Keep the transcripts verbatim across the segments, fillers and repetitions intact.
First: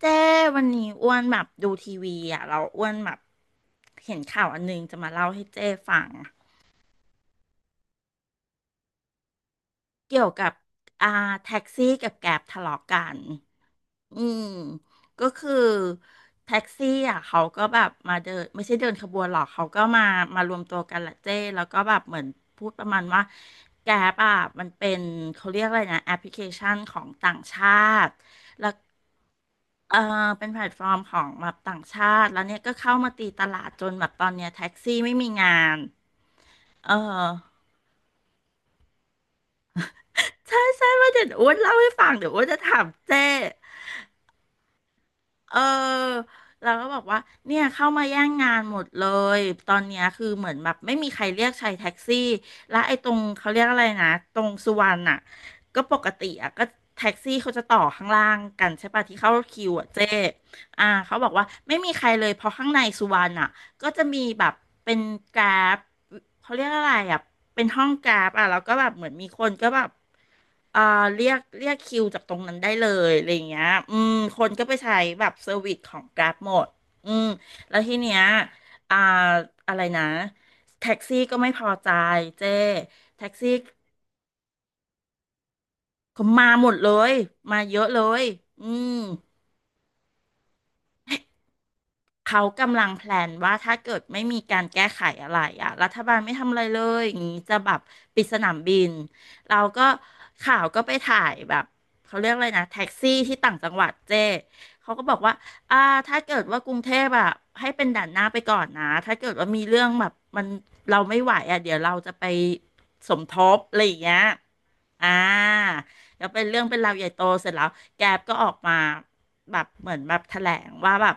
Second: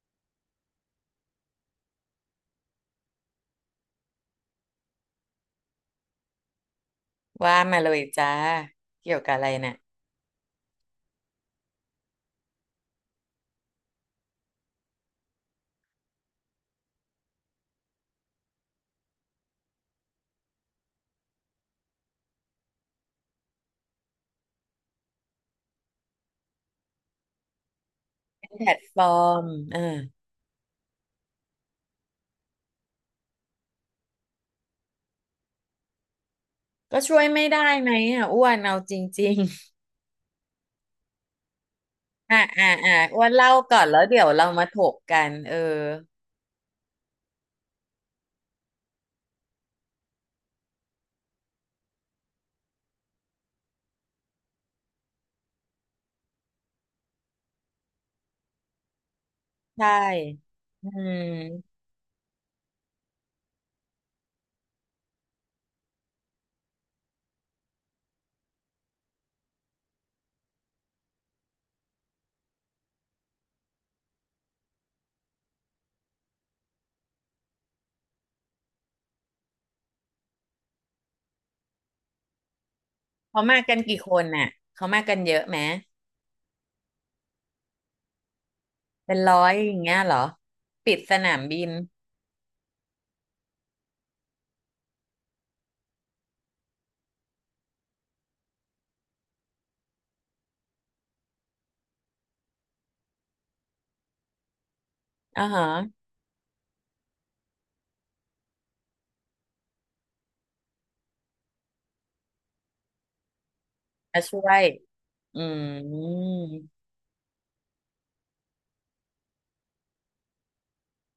เจ้ วันนี้อ้วนแบบดูทีวีอ่ะ เราอ้วนแบบเห็นข่าวอันนึงจะมาเล่าให้เจ้ฟัง ว่ามาเลยจ้าเกี่ยวกับอะไรเนี่ยเกี่ยวกับอ่าแท็กซี่กับแกร็บทะเลาะกันอืมก็คือแท็กซี่อ่ะเขาก็แบบมาเดินไม่ใช่เดินขบวนหรอกเขาก็มามารวมตัวกันแหละเจ้แล้วก็แบบเหมือนพูดประมาณว่าแกร็บอ่ะมันเป็นเขาเรียกอะไรนะแอปพลิเคชันของต่างชาติแพแล้วลตฟอร์มเออเออเป็นแพลตฟอร์มของแบบต่างชาติแล้วเนี่ยก็เข้ามาตีตลาดจนแบบตอนเนี้ยแท็กซี่ไม่มีงานเออ ก็ช่วยไม่ได้ไหมอ่ะอ้วนเอาจริงใช่ใช่ว่าเดี๋ยวอ้วนเล่าให้ฟังเดี๋ยๆวอ้วอ่ะนจะอ่ะถามอ่ะเจ้อ้วนเล่าก่อนแล้วเดี๋ยวเรามาถกกันเอเอออเราก็บอกว่าเนี่ยเข้ามาแย่งงานหมดเลยตอนเนี้ยคือเหมือนแบบไม่มีใครเรียกใช้แท็กซี่และไอ้ตรงเขาเรียกอะไรนะตรงสุวรรณอ่ะก็ปกติอ่ะก็แท็กซี่เขาจะต่อข้างล่างกันใช่ปะที่เข้าคิวอ่ะใช่เจ้อ่าอืมเขาบอกว่าไม่มีใครเลยเพราะข้างในสุวรรณอ่ะ ก็จะมีแบบเป็นกราฟเขาเรียกอะไรอ่ะเป็นห้องกราฟอ่ะแล้วก็แบบเหมือนมีคนก็แบบเอ่อเรียกเรียกคิวจากตรงนั้นได้เลยอะไรอย่างเงี้ยอืมคนก็ไปใช้แบบเซอร์วิสของกราฟหมดอืมแล้วทีเนี้ยอ่าอะไรนะแท็กซี่ก็ไม่พอใจเจ้แท็กเขาซี่มากันกี่คนน่ะเขามากันเยอะไหมก็มาหมดเลยมาเยอะเลยอืม เป็นร้อยอย่างเงี้ยเหรอปิดสนามบินเขากำลังแพลนว่าถ้าเกิดไม่มีการแก้ไขอะไรอ่ะรัฐบาลไม่ทำอะไรเลยอย่างนี้จะแบบปิดสนามบินเราก็ข่าวก็ไปถ่ายแบบเขาเรียกอะไรนะแท็กซี่ที่ต่างจังหวัดเจ้เขาก็บอกว่าอ่าฮะอ่าถ้าเกิดว่ากรุงเทพอ่ะให้เป็นด่านหน้าไปก่อนนะถ้าเกิดว่ามีเรื่องแบบมันเราไม่ไหวอ่ะเดี๋ยวเราจะไปสมทบอะไรอย่างเงี้ยมาช่วยอ่าอืแล้วมเป็นเรื่องเป็นราวใหญ่โตเสร็จแล้วแกร็บก็ออกมาแบบเหมือนแบบแถลงว่าแบบ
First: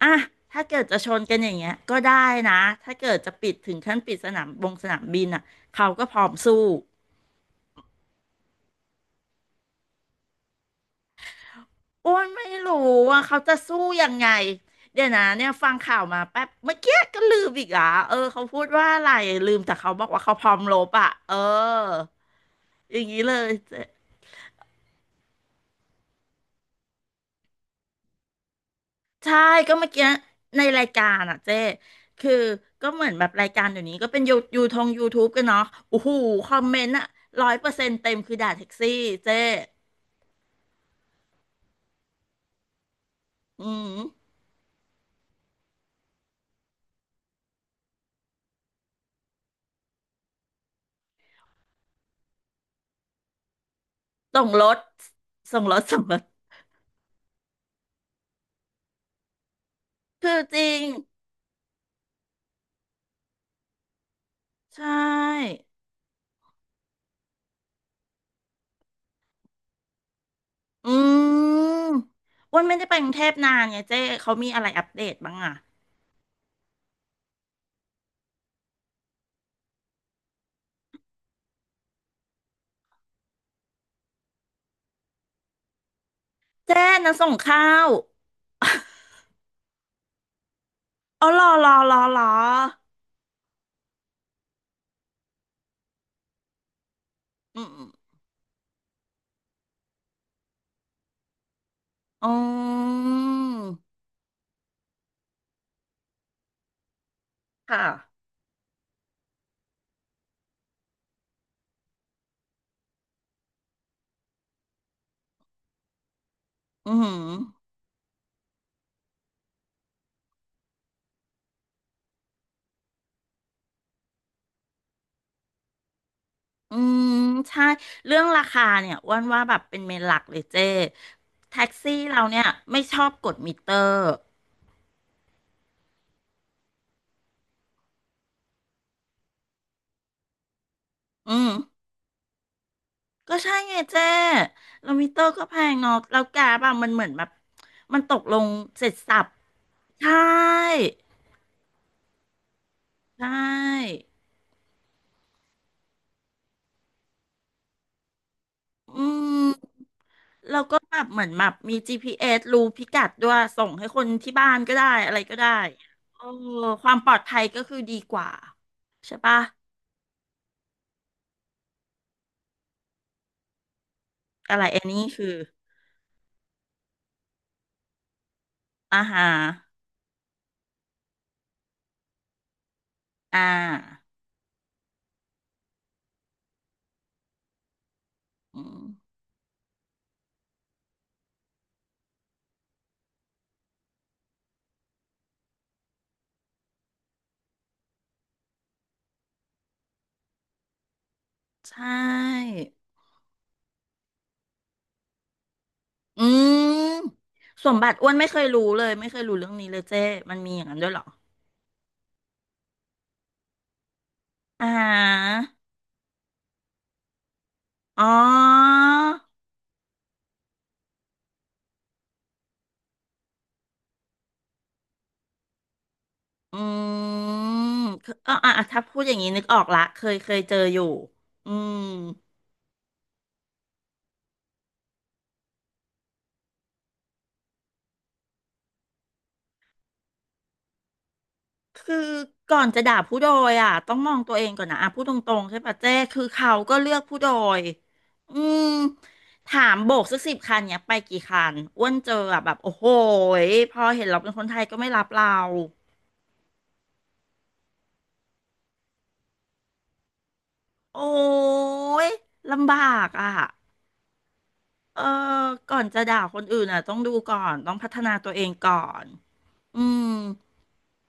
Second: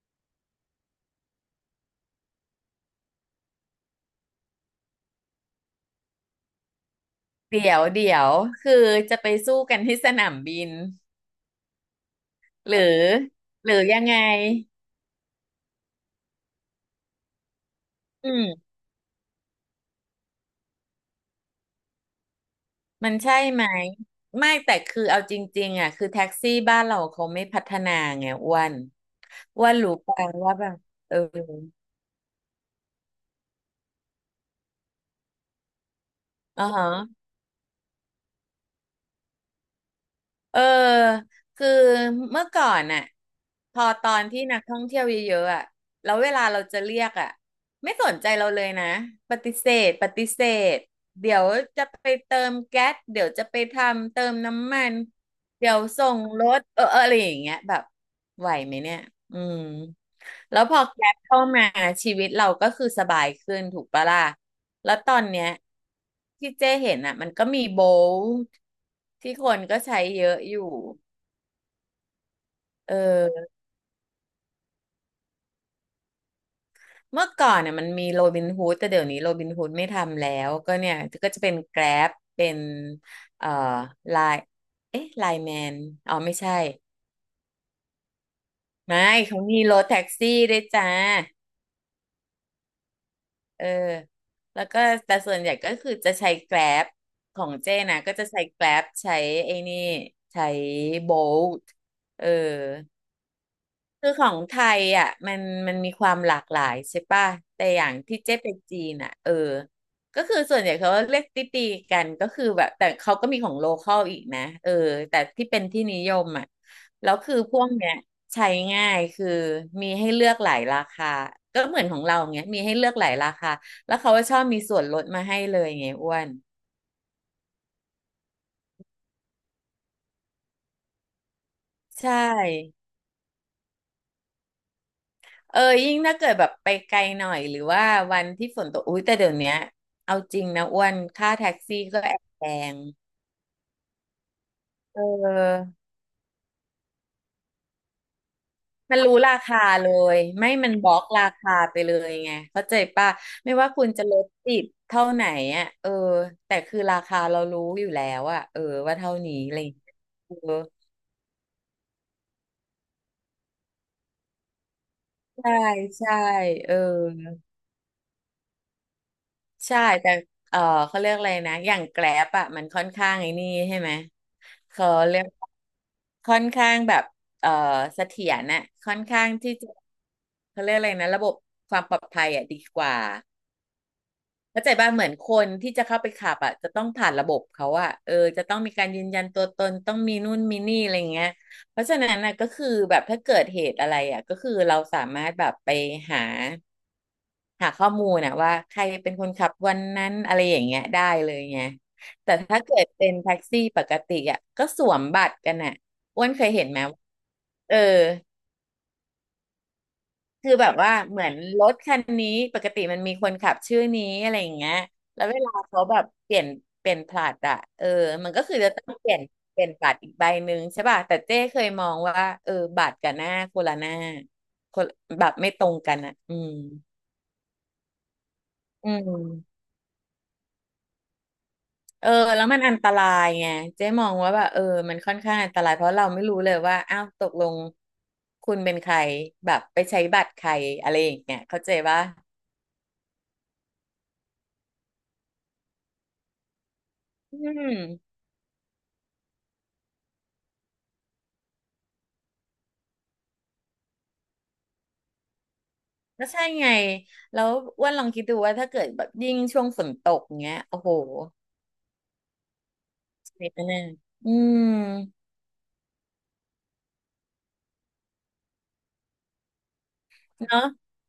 อ่ะถ้าเกิดจะชนกันอย่างเงี้ยก็ได้นะถ้าเกิดจะปิดถึงขั้นปิดสนามบงสนามบินอ่ะเขาก็พร้อมสู้เดี๋ยวเดี๋ยวคือจะไปสู้กันที่สนามบินอ้วนไม่หรือรู้ว่าเขาจะหรือสู้ยังยังไงไงเดี๋ยวนะเนี่ยฟังข่าวมาแป๊บเมื่อกี้ก็ลืมอีกอ่ะเอออืเขาพูดม ว่าอะไร ลืมแต่เขาบอกว่าเขาพร้อมรบอ่ะเอออย่างมันนี้เลใช่ยไหมเจ๊ไม่แต่คือเอาจริงๆอ่ะคือแท็กซี่บ้านเราเขาไม่พัฒนาไงอ้วนใช่ อ้วก็นเมื่อรู้กี้ปังว่าในแบบรายกาเออรอ่ะเจ๊คือก็เหมือนแบบรายการเดี๋ยวนี้ก็เป็นยูยูทงยูทูบกันเนาะโอ้โหคออ๋มอเมนต์อ่ะฮะ ร้อยเปอร์เซ็นต์เต็มคือด่าแท็กซี่เจ๊ เออคือเมื่อก่อนน่ะอืพอมตอนที่นักท่องเที่ยวเยอะๆอ่ะแล้วเวลาเราจะเรียกอ่ะไม่สนใจเราเลยนะปฏิเสธปฏิเสธเดี๋ยวจะไปเติมแก๊สเดี๋ยวจะไปทำเติมส่งรน้ำถมันส่งเดี๋รยวถส่งส่รงถรถเออเอออะไรอย่างเงี้ยแบบไหวไหมเนี่ยอืมคือจแล้วริพองแก๊สเข้ามาชีวิตเราก็คือสบายขึ้นถูกปะล่ะ ใชแล้วตอนเนี้ย่ที่เจ้เห็นอ่ะมันก็มีโบลต์ที่คนก็ใช้เยอะอยู่อืมอ้วันไม่ได้เไปกรุงเทพนาออนไงเจ๊เขามีอะไรอัปเดตบ้างอ่ะเมื่อก่อนเนี่ยมันมีโรบินฮูดแต่เดี๋ยวนี้โรบินฮูดไม่ทำแล้วก็เนี่ยก็จะเป็นแกร็บเป็นเอ่อไลน์เอ๊ะไลน์แมนอ๋อไม่ใช่เจ๊นะส่งข้าว ไม่เขามีรถแท็กซี่ด้วยจ้าอ๋อรอรอรอรอเออแล้วก็แต่ส่วนใหญ่ก็คือจะใช้แกร็บของอืมเจ้นะก็จะใช้แกร็บใช้ไอ้นี่ใช้โบลต์เออือ มคือของไทยอ่ะมันมันมีความหลากหลายใช่ป่ะแต่คอย่างที่่ะเจ๊ไปจีนอ่ะเออก็คือส่วนใหญ่เขาเรียกตีตีกันก็คือแบบแต่เขาก็มีของโลคอลอีกนะเออแต่ที่เป็นที่นิยมอ่ะอืแล้มวคือพวกเนี้ยใช้ง่ายคือมีให้เลือกหลายราคาก็เหมือนของเราเงี้ยมีให้เลือกหลายราคาแล้วเขาก็ชอบมีส่วนลดมาให้เลยไงอ้วนอืมใช่เรื่องราคาเนี่ยอ้วนว่าแบบเป็นเมนหลักเลยเจ้แท็กซี่ใชเราเนี่ยไม่่ ชอบกดมิเตอร์เออยิ่งถ้าเกิดแบบไปไกลหน่อยหรือว่าวันที่ฝนตกอุ้ยแต่เดี๋ยวเนี้ยเอาจริงนะอ้วนค่าอืม แท็กซี่ก็แอบแพงก็ใช่ไงเจ้แล้วเมิเตอร์ก็แพอองเนาะแล้วแกบางมันเหมือนแบบมันตกลงเสร็จมันสรู้รรพราคาเลใช่ยไม่มันบล็อกราคาไปเลยไงเข้าใจป่ะใชไม่ว่าคุณ่จะลดติดเท่าไหนอ่ะเออแต่คือราคาเรารู้อยู่แล้วอ่ะเออว่าอืเท่านี้มอะไรอย่างเลยเออแล้วก็แบบเหมือนแบบมี จี พี เอส รู้พิกัดด้วยส่งให้คนที่บ้านก็ได้อะไรก็ได้ใช่ใช่โอ้เออ ความปลอดภัยก็คือดีกว่าใช่ปะใช่แต่เออเขาเรียกอะไรนะอย่างแกร็บอะมันค่อนข้างไอ้นี่ใช่ไหมอะไรอันเขานี้เรียคือกค่อนข้างแบบเออเสถียรน่ะค่ออานหาข้างรที่จะเขาเรียกอะไรนะระบบความปลอดภัยอะดีกว่าอ่าเข้าใจป่ะเหมือนคนที่จะเข้าไปขับอะจะต้องผ่านระบบเขาอะเออจะต้ออืงมีมการยืนยันตัวตนต้องมีนู่นมีนี่อะไรเงี้ยเพราะฉะนั้นนะก็คือแบบถ้าเกิดเหตุอะไรอะก็คือเราสามารถแบบไปหา หาข้อมูลนะว่าใครเป็นคนขับวันนั้นอะไรอย่างเงี้ยได้เลยไงใชแต่่ถ้าเกิดเป็นแท็กซี่ปกติอ่ะก็สวมบัตรกันอ่ะอือ้วนเคยเห็นไหมมสเอมอบัติอ้วนไม่เคยรู้เลยไม่เคยรู้เรื่องนี้เลยเจ้มันคืมีออย่าแบงบนั้นด้วว่ายเหรอ เหมือนรถคันนี้ปกติมันมีคนขับชื่อนี้อะไรอย่างอ่เงี้ยแล้วาเวลาเขาแบบเปลี่ยนเปลี่ยนผลัดอ่ะเอออ๋มันก็คือจะอต้องเปลี่ยนเปลี่ยนบัตรอีกใบหนึ่งใช่ป่ะแต่เจ้เคยมองว่าเออบัตรกับหน้าคนละหน้าคนแบบไม่ตรงกันอ่ะอืมอืมคืออ๋ออ่ะอ่ะถ้าอืพูดอย่างนี้นึกออม กละเคยเคยเจออยู่อืมเออแล้วมันอันตรายไงเจ๊มองว่าแบบเออมันค่อนข้างอันตรายเพราะเราไม่รู้เลยว่าอ้าวตกลงคุณเป็นใครแบบไปใช้บัตรใครอะไรอย่างเงี้ยเข้าใจคือปะก่อนจะด่าผู้โดยอ่ะต้องมองตัวเองก่อนนะอ่ะพูดตรงๆใช่ปะเจ้คือเขาก็เลือกผู้โดอืยมอืมถามโบกสักสิบคันเนี่ยไปกี่คันอ้วนเจออ่ะแบบโอ้โหยพอเห็นเราเป็นคนไทยก็ไม่รับเราก็ใช่ไงแล้วอ้ว่าลองคิดดูว่าถ้าเกิดแบบยิ่งช่วงฝนตกเงี้ยโอ้โหโอ้ยลำบากอ่ะ เสียแน่อืมเออก่อนจะด่าคนอื่นอ่ะต้องดูก่อนต้องพัฒนาตัวเองก่อนอืมเนาะ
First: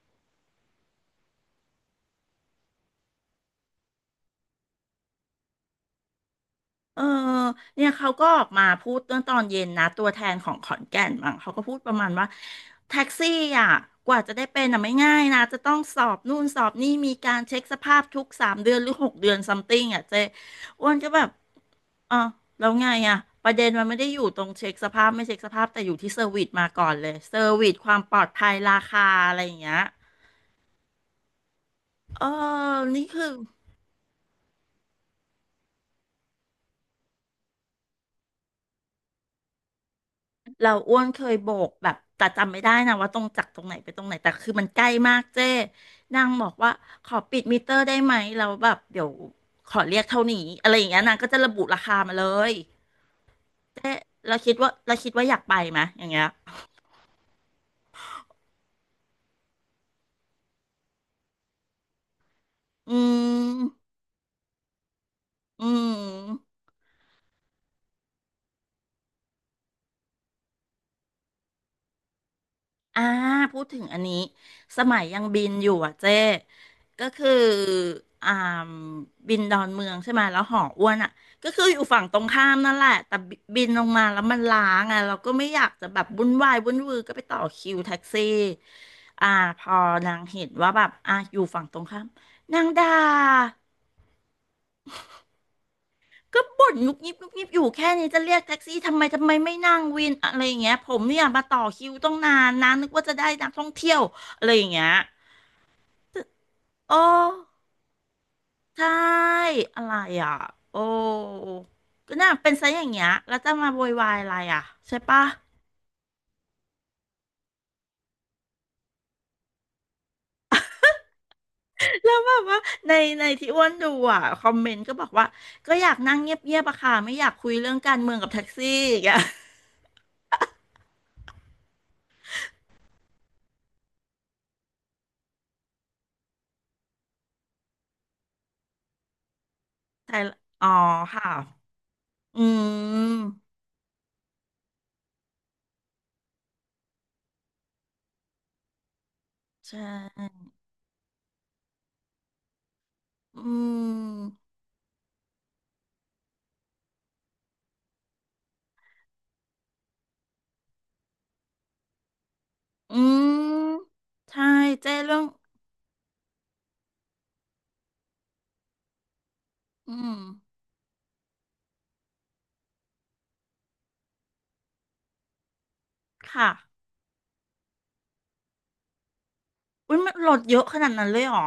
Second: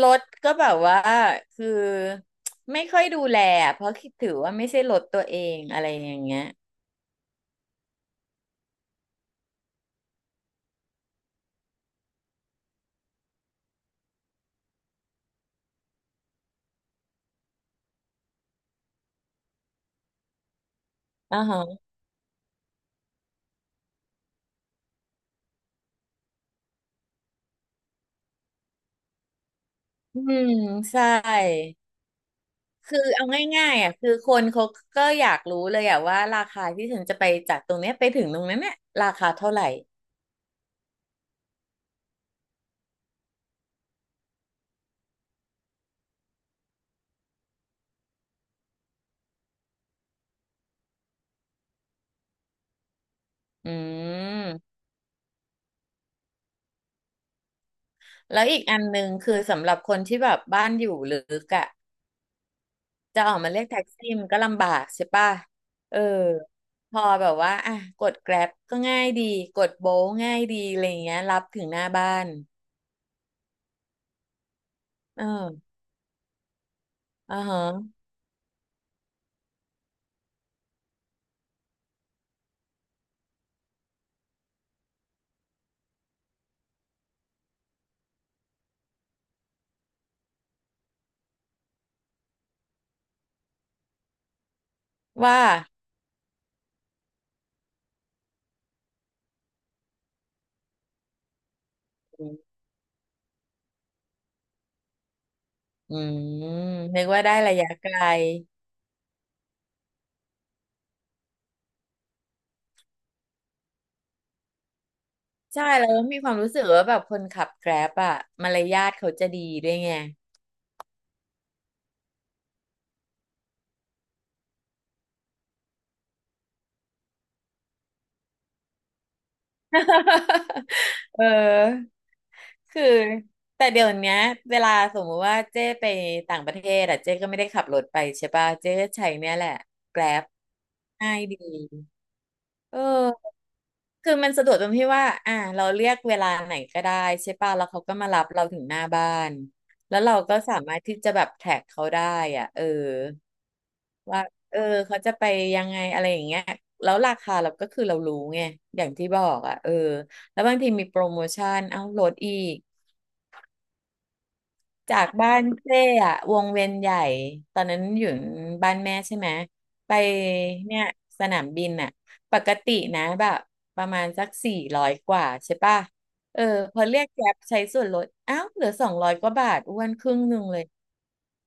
รถก็แบบว่าคือไม่ค่อยดูแลอะเพราะคิดถือว่าไม่ใช่รถตัวเองอะไรอย่างเงี้ยเออเนี่ยเขาก็ออกมาพูดเมื่อตอนเย็นนะตัวแทนของขอนแก่นมั้งเขาก็พูดประมาณว่าแท็กซี่อ่ะกว่าจะได้เป็นอ่ะไม่ง่ายนะจะต้องสอบนู่นสอบนี่มีการเช็คสภาพทุกสามเดือนหรือหกเดือนซัมติงอ่ะเจ๊อ้วนก็แบบอ๋อฮะอ่ะแล้วไงอ่ะประเด็นมันไม่ได้อยู่ตรงเช็คสภาพไม่เช็คสภาพแต่อยู่ที่เซอร์วิสมาก่อนเลยเซอร์วิสความปลอดภัยราคาอะไรอย่างเงี้ยอืมใช่ เออคืนี่อเอาคือ ง่ายๆอ่ะคือคนเขาก็อยากรู้เลยอ่ะว่าราคาที่ฉันจะไปจากตรงเนี้ยไปถึงตรงนั้นเนี่ยราคาเท่าไหร่ เราอ้วนเคยโบกแบบแต่จำไม่ได้นะว่าตรงจากตรงไหนไปตรงไหนแต่คือมันใกล้มากเจ้นางบอกว่าขอปิดมิเตอร์ได้ไหมเราแล้วแบบเดี๋ยวขอเรียกเท่านี้อะไรอย่างเงี้ยนางก็จะระบุราคามาเลยอืเจ้เราคิดว่ามเราคิดว่าอยากไปไหมอย่างเงี้ยแล้วอีกอันหนึ่งคือสำหรับคนที่แบบบ้านอยู่ลึกอ่ะอืจะออกมาเรียกแท็มกซี่มันก็ลำบากใช่ป่ะอืเออม พอแบบว่าอ่ะกด Grab ก็ง่ายดีกดโบง่ายดีอะไรเงี้ยรับถึงหน้าบ้านอ่าพูดถึงอันนี้สมัยยัเองบินอยู่ออ่ะเจ๊ก็คืออ่าฮะอ่าบินดอนเมืองใช่ไหมแล้วหออ้วนอ่ะก็คืออยู่ฝั่งตรงข้ามนั่นแหละแต่บิบินลงมาแล้วมันล้างอ่ะเราก็ไม่อยากจะแบบวุ่นวายวุ่นวือก็ไปต่อคิวแท็กซี่อ่าพอนางเห็นว่าแบบอ่ะอยู่ฝั่งตรงข้ามนางด่าว่า ก็บ่นงุบงิบงุบงิบอยู่แค่นี้จะเรียกแท็กซี่ทำไมทำไมไม่นั่งวินอะไรอย่างเงี้ยผมเนี่ยมาต่อคิวต้องนานนะนึกว่าจะได้นักท่องเที่ยวอะไรอย่างเงี้ย อืมโอ้นึกว่าได้ระยะไกล ใช่อะไรอ่ะโอ้ก็น่าเป็นซะอย่างเงี้ยแล้วจะมาโวยวายอะไรอ่ะใช่ปะใช่แล้วมีความรู้สึกว่าแบบคนขับแกร็บอะมารยาทเขาจะดีด้วยไง แล้วแบบว่าในในที่อ้วนดูอ่ะคอมเมนต์ก็บอกว่าก็อยากนั่งเงียบๆอะค่ะไม่อยากคุยเรื่องการเมืองกับแท็กซี่อย่างเงี้ย เออคือแต่เดี๋ยวเนี้ยเวลาสมมุติว่าเจ้ไปต่างประเทศอะเจ้ก็ไม่ได้ขับรถไปใช่ป่ะเจ้ก็ใช้เนี่ยแหละแกร็ใช่บละอ๋อง่ายค่ะดี อืเออมคือมันสะดวกตรงที่ว่าอ่าเราเรียกเวลาไหนก็ได้ใช่ป่ะแล้วเขาก็มารับเราถึงหน้าบ้านใชแล้วเราก็่สามารถที่จะแบบแท็กเขาได้อ่ะเอออืว่ามเออเขาจะไปยังไงอะไรอย่างเงี้ยแล้วราคาเราก็คือเรารู้ไงอย่างที่บอกอ่ะเออแล้วบางทีมีโปรโมชั่นเอ้าลดอีก อืมใช่เจ้จากเรื่องบ้านเจ้อะวงเวียนใหญ่ตอนนั้นอยู่บ้านแม่ใช่ไหมอืไปมเนี่ยสนามบินอะปกตินะแบบประมาณสักสี่ร้อยกว่าใช่ป่ะเออค่ะพอเรียกแกร็บใช้ส่วนลดอ้าวเหลือสองร้อยกว่าบาทอ้วนอุ้ยคมัรึ่นงลหนึ่ดงเยเลยอะขนาดนั้นเลยเหรอ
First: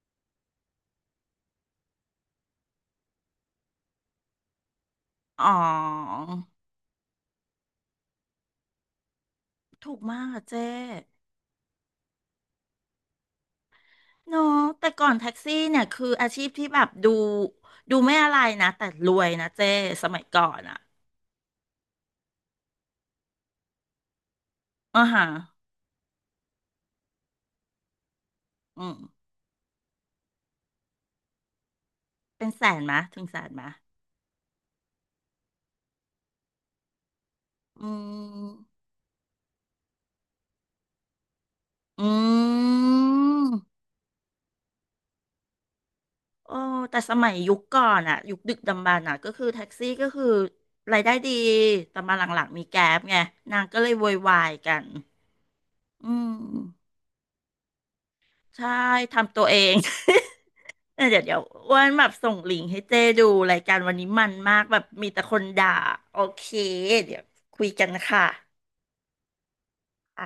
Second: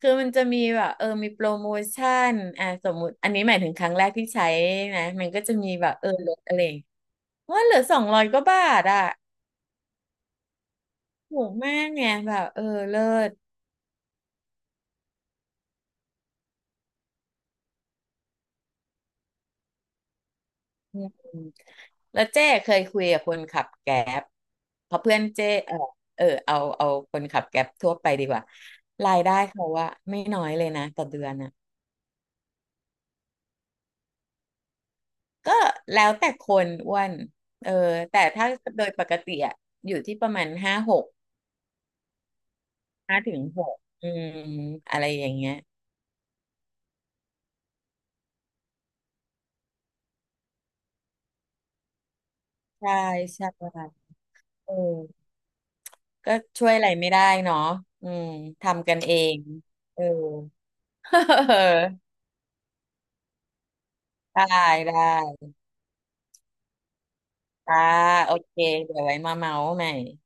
คือมันจะมีแบบเออมีโปรโมชั่นอ่ะสมมุติอันนี้หมายถึงครั้งแรกที่ใช้นะมันก็อ๋อจะมีแบบเออลดอะไรอย่างเงี้ยว่าเหลือสองร้อยกว่าบาทอะถูกมากอะเจ้ ถูกมากไงแบบเออเลิศ เนาะแต่ก่อนแท็กซี่เนี่ยคืออาชีพที่แบบดูดูไม่อะไรนะแต่รวยนะเจ้สมัยก่อนอ่ะอืมแล้วเจ้เคยคุยกับคนขับแก๊บเพอ่าราะเพื่อฮะนเจ้เออเออเอาเอาคนขับแก๊บทั่วไปดีกว่าอืมรายได้เขาว่าไม่น้อยเลยนะต่อเดือนอ่ะเป็นแสนมะถึงแสนมะก็แล้วแต่คนอ้วนเอออืแต่ถ้ามโดยปกติอะอยู่ที่ประมาณห้าหกอืห้าถึงมหกอืมอะไรอย่างเงี้ยโอ้แต่สมัยยุคก่อนอ่ะยุคดึกดำบรรพ์อ่ะก็คือแท็กซี่ก็คือรายได้ดีแต่มาหลังๆมีแก๊ใช่ปไงใช่นางก็เลยโวยวายเอกันออืมก็ช่วยอะไรไม่ได้เนาะอืมใช่ทำกันเอทำงตัวเอง เออ เออเดี๋ยวเดี๋ยวอ้ว นแบบส่งลิงก์ให้เจ้ดูรายการวันนี้มันได้มากแบบได้ มีแต่คนด่าโอเคเดี๋ยวคุยจ้ากันนะคะโอเคเดี๋ยวไว้มาเมาส์ใหม่อ่ะ